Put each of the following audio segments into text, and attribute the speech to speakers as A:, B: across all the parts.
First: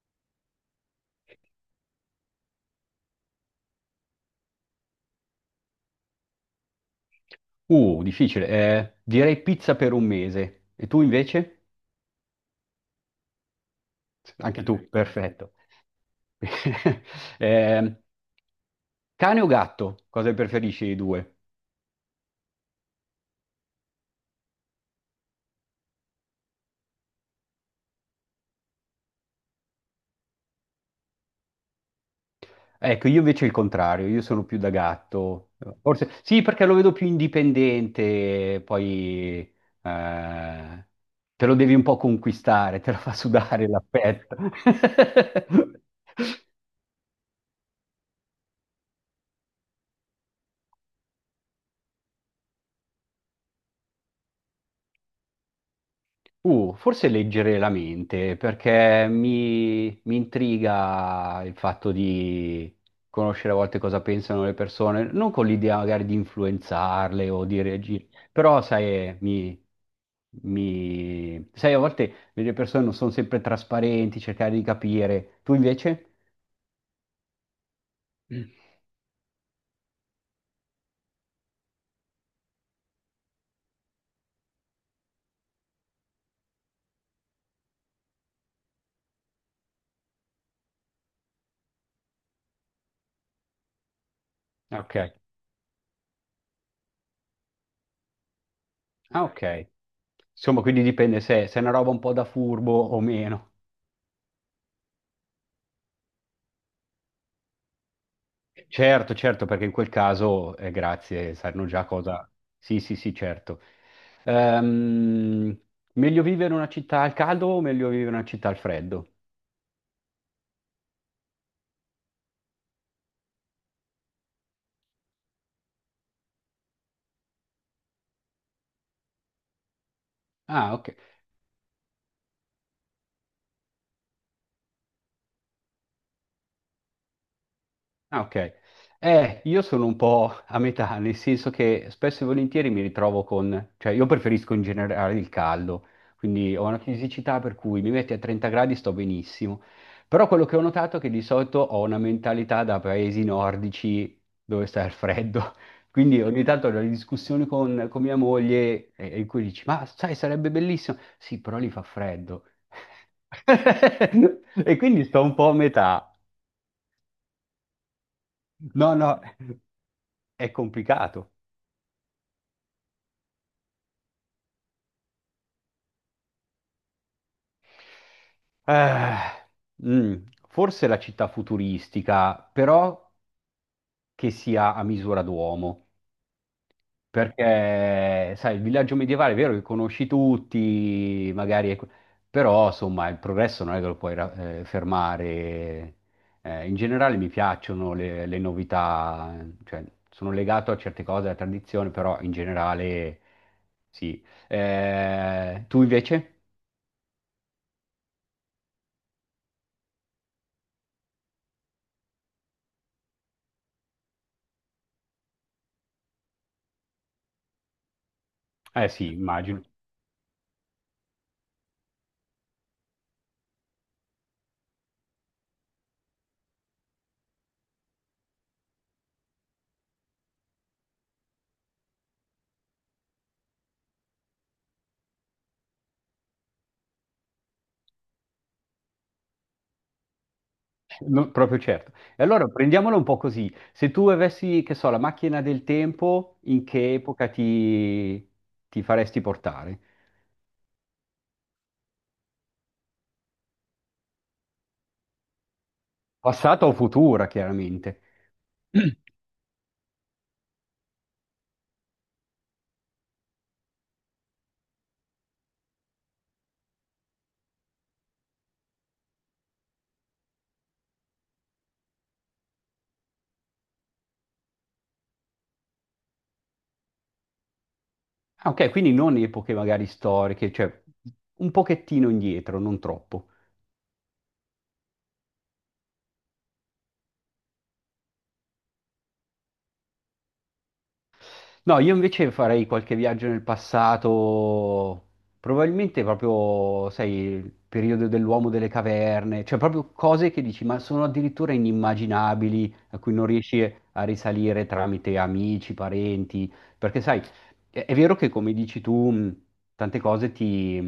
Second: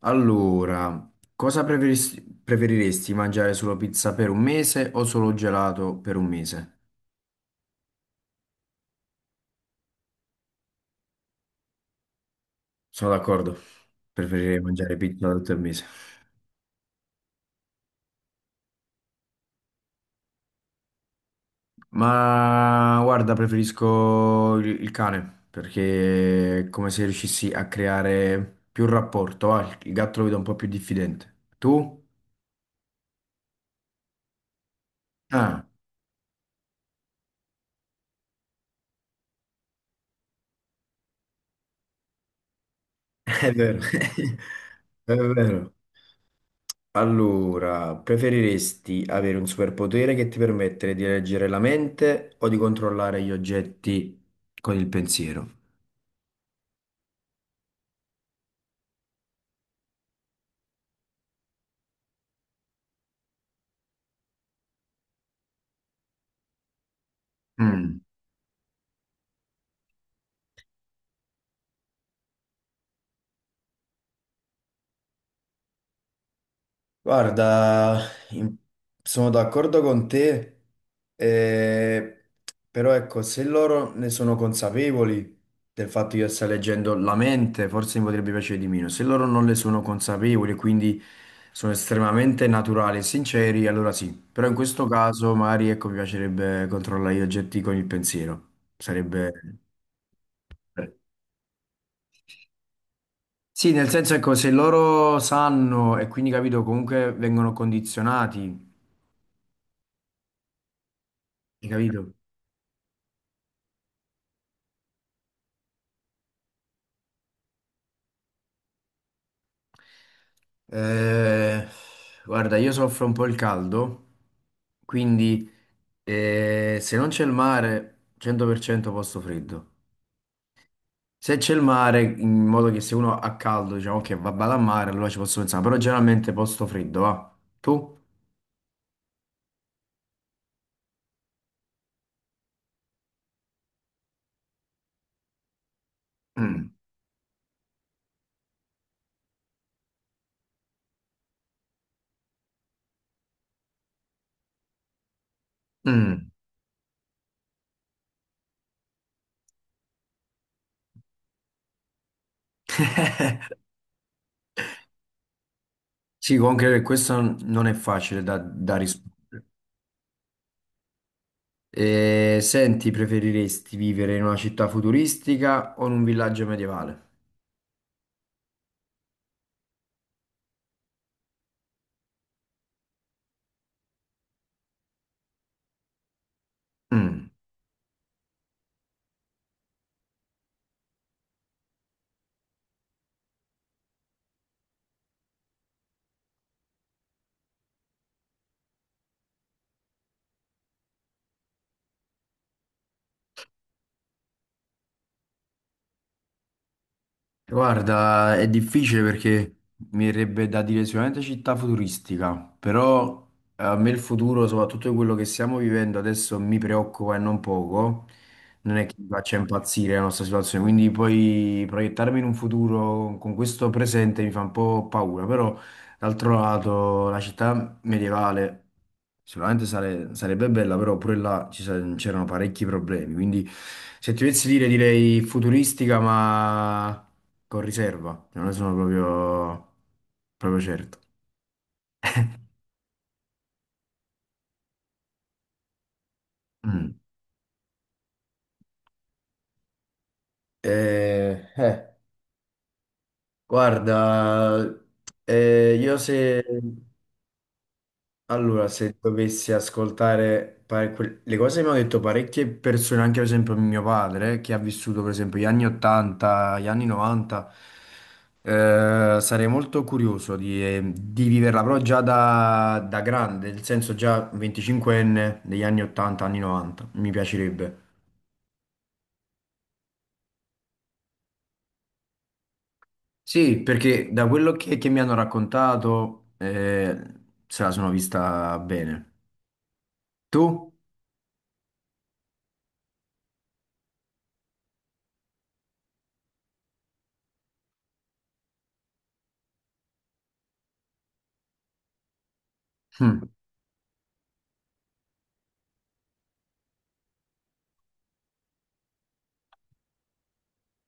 A: Allora, cosa preferiresti mangiare solo pizza per un mese o solo gelato per un mese?
B: Difficile. Direi pizza per un mese. E tu invece?
A: Sono d'accordo, preferirei
B: Anche tu, ok,
A: mangiare pizza tutto
B: perfetto.
A: il mese.
B: Eh, Cane o gatto? Cosa preferisci dei due?
A: Ma guarda, preferisco il cane perché è come se riuscissi a creare più rapporto. Va. Il gatto lo vedo un po' più diffidente. Tu?
B: Ecco, io invece il contrario, io sono più da gatto.
A: Ah,
B: Forse sì, perché lo vedo più indipendente, poi eh, te lo devi un po' conquistare, te lo fa
A: è
B: sudare
A: vero,
B: l'affetto.
A: è vero. Allora, preferiresti avere un superpotere che ti permette di leggere la mente o di controllare gli oggetti con il pensiero?
B: Forse leggere la mente, perché mi intriga il fatto di conoscere a volte cosa pensano le persone, non con l'idea magari di influenzarle o di
A: Mm.
B: reagire, però sai, a volte le persone non sono sempre trasparenti, cercare di capire. Tu invece?
A: Guarda,
B: Mm.
A: in- sono d'accordo con te, eh, però ecco, se loro ne sono consapevoli del fatto che io stia leggendo la mente, forse mi potrebbe piacere di meno. Se loro non ne sono consapevoli, e quindi sono estremamente naturali e sinceri, allora sì. Però in questo
B: Ok.
A: caso magari ecco, mi piacerebbe controllare gli oggetti con il pensiero.
B: Ah,
A: Sarebbe.
B: ok. Insomma, quindi
A: eh,
B: dipende se è una roba un po' da furbo o meno.
A: Sì, nel senso ecco, se loro sanno e quindi capito, comunque vengono condizionati,
B: Certo, certo, perché in quel caso, grazie, sanno
A: hai
B: già
A: capito?
B: cosa. Sì, sì, sì, certo. Ehm, Meglio vivere in una città al caldo o meglio vivere in una città al freddo?
A: Eh, guarda, io soffro un po' il caldo, quindi se non c'è il mare, 100% posto freddo.
B: Ah, ok.
A: Se c'è il mare, in modo che se uno ha caldo, diciamo che va vado al mare, allora ci posso pensare, però generalmente posto freddo, va. Tu?
B: Ah, ok. Io sono un po' a metà, nel senso che spesso e volentieri mi ritrovo con, cioè io preferisco in generale il caldo, quindi ho
A: Mm.
B: una fisicità per cui mi metti a 30 gradi sto benissimo, però quello che ho notato è che di solito ho una mentalità da paesi nordici dove sta il freddo, quindi
A: Mm.
B: ogni tanto ho delle discussioni con, mia moglie in cui dici, ma sai, sarebbe bellissimo, sì, però lì fa freddo. E quindi sto un po' a metà.
A: Sì, comunque questo non è facile da
B: No,
A: rispondere.
B: no. È complicato.
A: Senti, preferiresti vivere in una città futuristica o in un villaggio medievale?
B: Eh, mm, Forse la città futuristica, però che sia a misura d'uomo.
A: Mm.
B: Perché, sai, il villaggio medievale è vero che conosci tutti, magari, però insomma il progresso non è che lo puoi fermare. In generale mi piacciono le novità, cioè sono legato a certe cose, alla tradizione, però in generale sì. Tu invece?
A: Guarda, è difficile perché mi verrebbe da dire sicuramente città futuristica, però a me il futuro, soprattutto quello che stiamo vivendo adesso, mi preoccupa e non poco. Non è
B: Eh
A: che mi
B: sì,
A: faccia
B: immagino.
A: impazzire la nostra situazione, quindi poi proiettarmi in un futuro con questo presente mi fa un po' paura, però d'altro lato la città medievale sicuramente sarebbe bella, però pure là c'erano parecchi problemi, quindi se ti dovessi dire direi futuristica, ma con riserva, cioè non ne sono proprio, proprio certo.
B: No, proprio certo. E allora prendiamolo un po' così. Se tu avessi, che so, la macchina del tempo, in che
A: Mm.
B: epoca ti faresti portare?
A: Eh, eh, guarda, io se
B: Passata o futura, chiaramente.
A: allora se dovessi ascoltare le cose che mi hanno detto parecchie persone, anche per esempio mio padre, che ha vissuto per esempio gli anni 80, gli anni 90, sarei molto curioso di viverla, però già da grande, nel senso già 25enne degli anni 80, anni 90, mi piacerebbe.
B: Ah, ok, quindi non epoche magari storiche, cioè un pochettino indietro, non troppo.
A: Sì, perché da quello che mi hanno raccontato se la sono vista bene. Tu?
B: No, io invece farei qualche viaggio nel passato, probabilmente proprio, sai, il periodo dell'uomo delle caverne, cioè proprio cose che dici, ma sono addirittura inimmaginabili, a cui non
A: Mm.
B: riesci a risalire tramite amici, parenti, perché sai, è vero che come dici tu, tante cose ti,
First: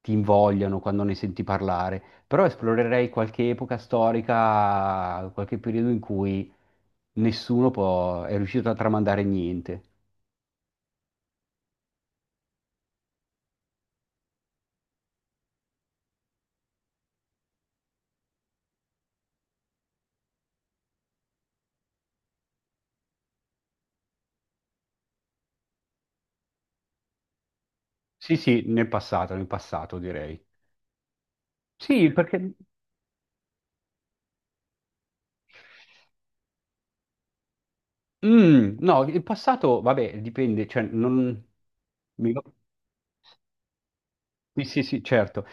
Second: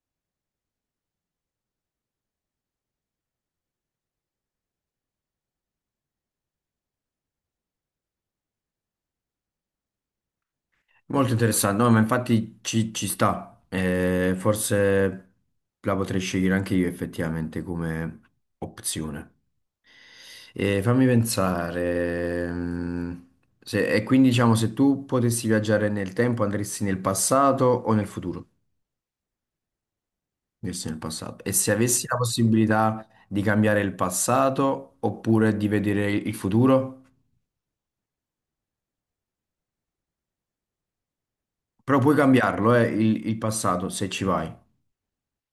B: ti invogliano quando ne senti parlare, però esplorerei qualche epoca storica, qualche periodo in cui nessuno è riuscito a tramandare niente.
A: Molto interessante, no, ma infatti ci sta. Forse la potrei scegliere anche io effettivamente come opzione. E fammi pensare, e quindi diciamo se tu potessi viaggiare nel tempo andresti nel passato o nel
B: Sì,
A: futuro?
B: sì, nel passato direi.
A: Verso nel passato. E se avessi
B: Sì,
A: la
B: perché.
A: possibilità di cambiare il passato oppure di vedere il futuro?
B: Mm, no, il passato, vabbè, dipende, cioè, non.
A: Però puoi
B: mi-
A: cambiarlo, il passato, se ci vai.
B: Sì, sì, sì, certo.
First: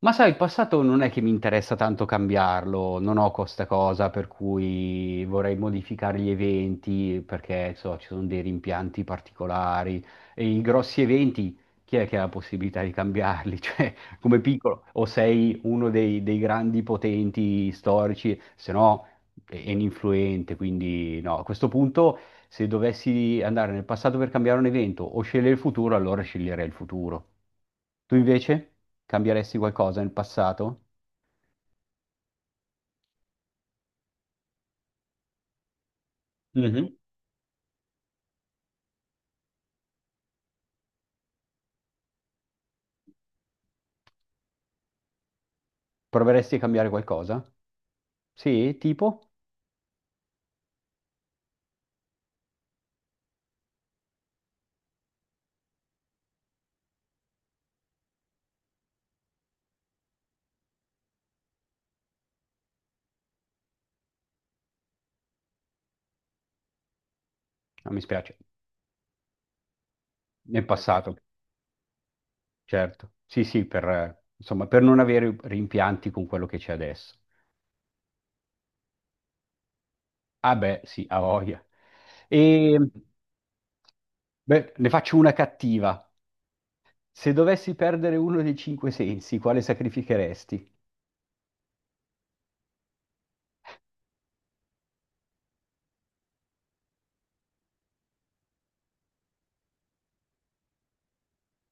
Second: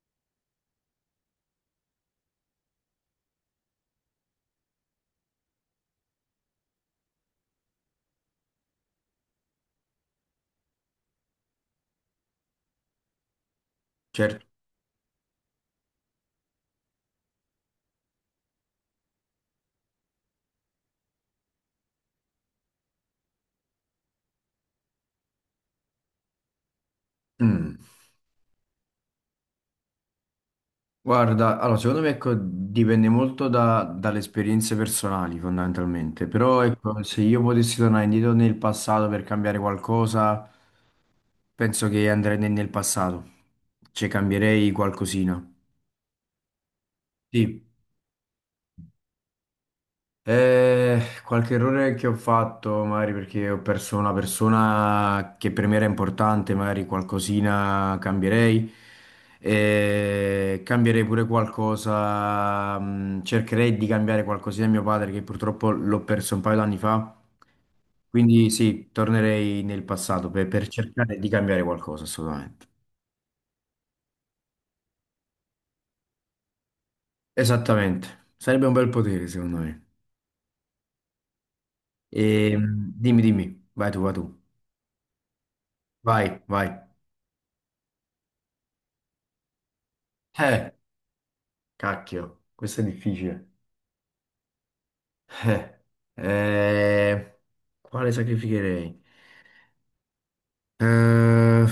B: Ma sai, il passato non è che mi interessa tanto cambiarlo, non ho questa cosa per cui vorrei modificare gli eventi perché so, ci sono dei rimpianti particolari e i grossi eventi, chi è che ha la possibilità di cambiarli? Cioè, come
A: Certo.
B: piccolo, o sei uno dei grandi potenti storici, se no è influente, quindi no, a questo punto se dovessi andare nel passato per cambiare un evento o scegliere il futuro, allora sceglierei il futuro.
A: Mm.
B: Tu invece cambieresti qualcosa nel passato?
A: Guarda, allora, secondo me ecco, dipende molto dalle esperienze personali, fondamentalmente. Però
B: Mhm.
A: ecco, se io potessi tornare indietro nel passato per cambiare qualcosa, penso che andrei nel passato. Cioè, cambierei qualcosina.
B: Proveresti a cambiare qualcosa?
A: Sì.
B: Sì, tipo?
A: Qualche errore che ho fatto, magari perché ho perso una persona che per me era importante, magari qualcosina cambierei. Cambierei pure qualcosa, cercherei di cambiare qualcosina a mio padre che purtroppo l'ho perso un paio d'anni fa.
B: No, mi spiace.
A: Quindi sì, tornerei nel passato per,
B: Nel,
A: per
B: ecco, passato,
A: cercare di cambiare qualcosa, assolutamente.
B: certo. Sì, sì, per, insomma, per non avere rimpianti con quello che c'è adesso.
A: Esattamente, sarebbe un bel potere secondo me.
B: Ah beh, sì, a voglia.
A: E,
B: E
A: dimmi, dimmi, vai tu, vai tu,
B: beh, ne faccio una cattiva.
A: vai, vai.
B: Se dovessi perdere uno dei cinque sensi, quale
A: Eh.
B: sacrificheresti?
A: Cacchio, questo è difficile. Eh, eh, quale sacrificherei? Eh,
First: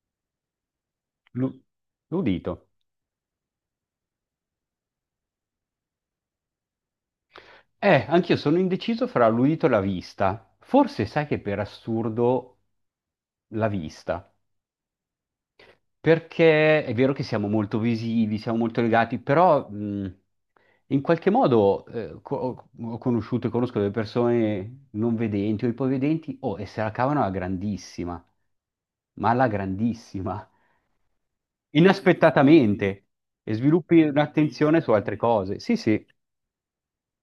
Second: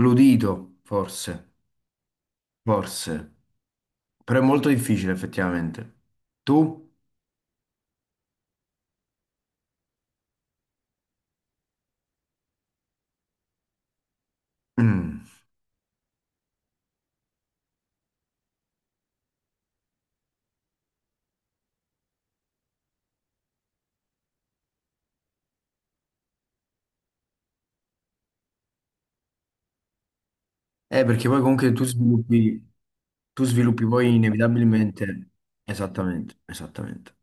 A: l'udito, forse,
B: L'u- L'udito.
A: forse. Però è molto difficile, effettivamente. Tu?
B: Anch'io sono indeciso fra l'udito e la vista. Forse sai che per assurdo la vista,
A: Mm.
B: perché è vero che siamo molto visivi, siamo molto legati, però in qualche modo ho conosciuto e conosco delle persone non vedenti o ipovedenti, oh, e se la cavano alla grandissima, ma alla grandissima,
A: Perché poi comunque
B: inaspettatamente,
A: tu
B: e
A: sviluppi
B: sviluppi
A: poi
B: un'attenzione su altre
A: inevitabilmente.
B: cose. Sì, sì.
A: Esattamente, esattamente.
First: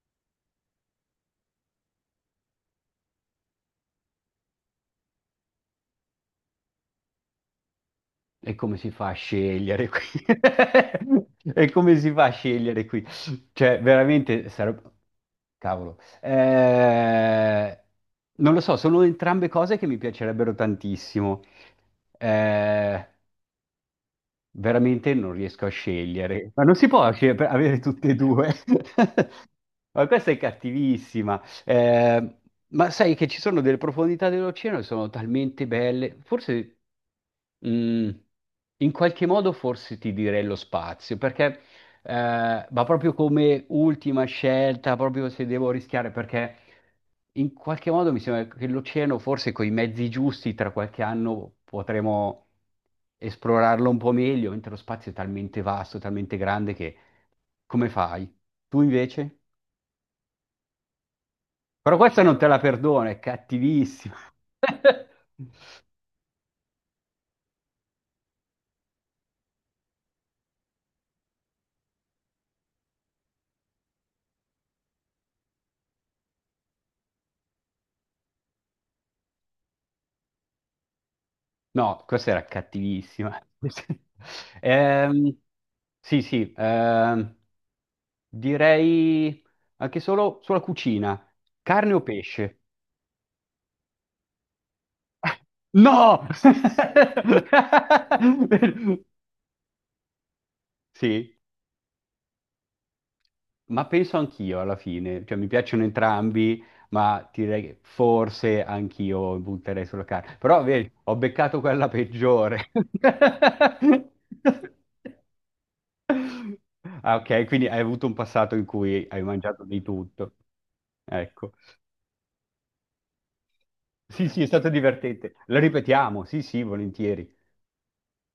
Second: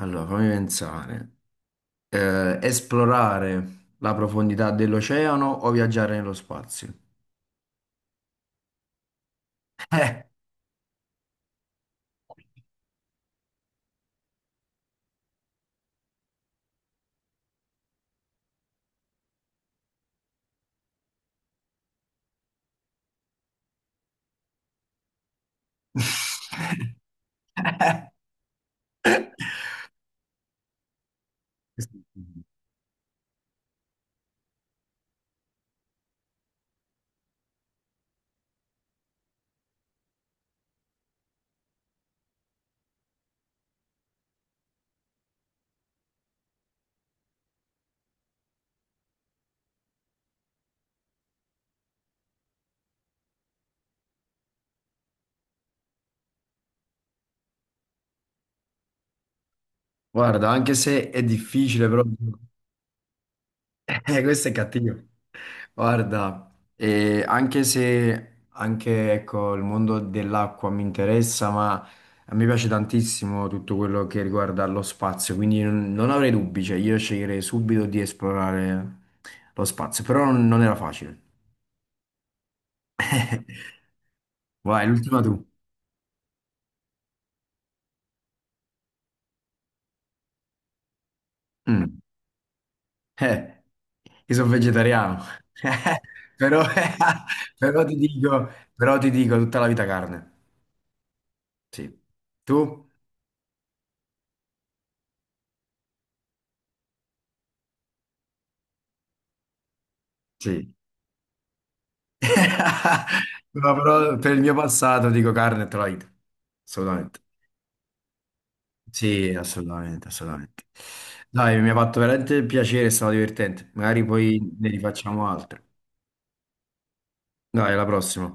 A: Allora, fammi pensare. Esplorare la profondità dell'oceano o viaggiare nello spazio?
B: E come si fa a scegliere
A: Eh.
B: qui? E come si fa a scegliere qui? Cioè, veramente sarebbe. Cavolo. Non lo so, sono entrambe cose che mi piacerebbero tantissimo. Eh, Veramente non riesco a scegliere. Ma non si può avere tutte e due. Ma questa è cattivissima. Ma sai che ci sono delle profondità dell'oceano che sono talmente belle. Forse. Mm, In qualche modo forse ti direi lo spazio, perché ma proprio come ultima scelta, proprio se devo rischiare, perché in qualche modo mi sembra che l'oceano, forse con i mezzi giusti, tra qualche anno potremo esplorarlo un po' meglio, mentre lo spazio è talmente vasto, talmente grande che come fai? Tu invece?
A: Guarda, anche se è difficile,
B: Però
A: però
B: questa non te la perdono, è cattivissima.
A: questo è cattivo. Guarda, anche se anche ecco, il mondo dell'acqua mi interessa, ma a me piace tantissimo tutto quello che riguarda lo spazio, quindi non avrei dubbi, cioè io sceglierei subito di esplorare lo spazio, però non era facile.
B: No, questa era cattivissima.
A: Vai, l'ultima
B: Ehm,
A: tu.
B: sì, sì, direi anche solo sulla cucina. Carne
A: Mm.
B: o pesce?
A: Eh, io sono vegetariano, Eh,
B: No!
A: però, però ti dico, però ti dico tutta la vita carne.
B: Sì,
A: Sì. Tu?
B: ma penso anch'io alla fine, cioè mi piacciono entrambi, ma ti direi che forse anch'io butterei sulla carne. Però
A: Sì.
B: vedi, ho beccato quella peggiore.
A: No, però per il mio passato dico carne e tutta la vita.
B: Ah,
A: Assolutamente.
B: ok, quindi hai avuto un passato in cui hai
A: Sì,
B: mangiato di
A: assolutamente,
B: tutto.
A: assolutamente.
B: Ecco.
A: Dai, mi ha fatto veramente piacere, è stato divertente. Magari
B: Sì, sì, è
A: poi ne
B: stato
A: rifacciamo
B: divertente. Lo
A: altre.
B: ripetiamo, sì, sì, volentieri.
A: Dai, alla prossima.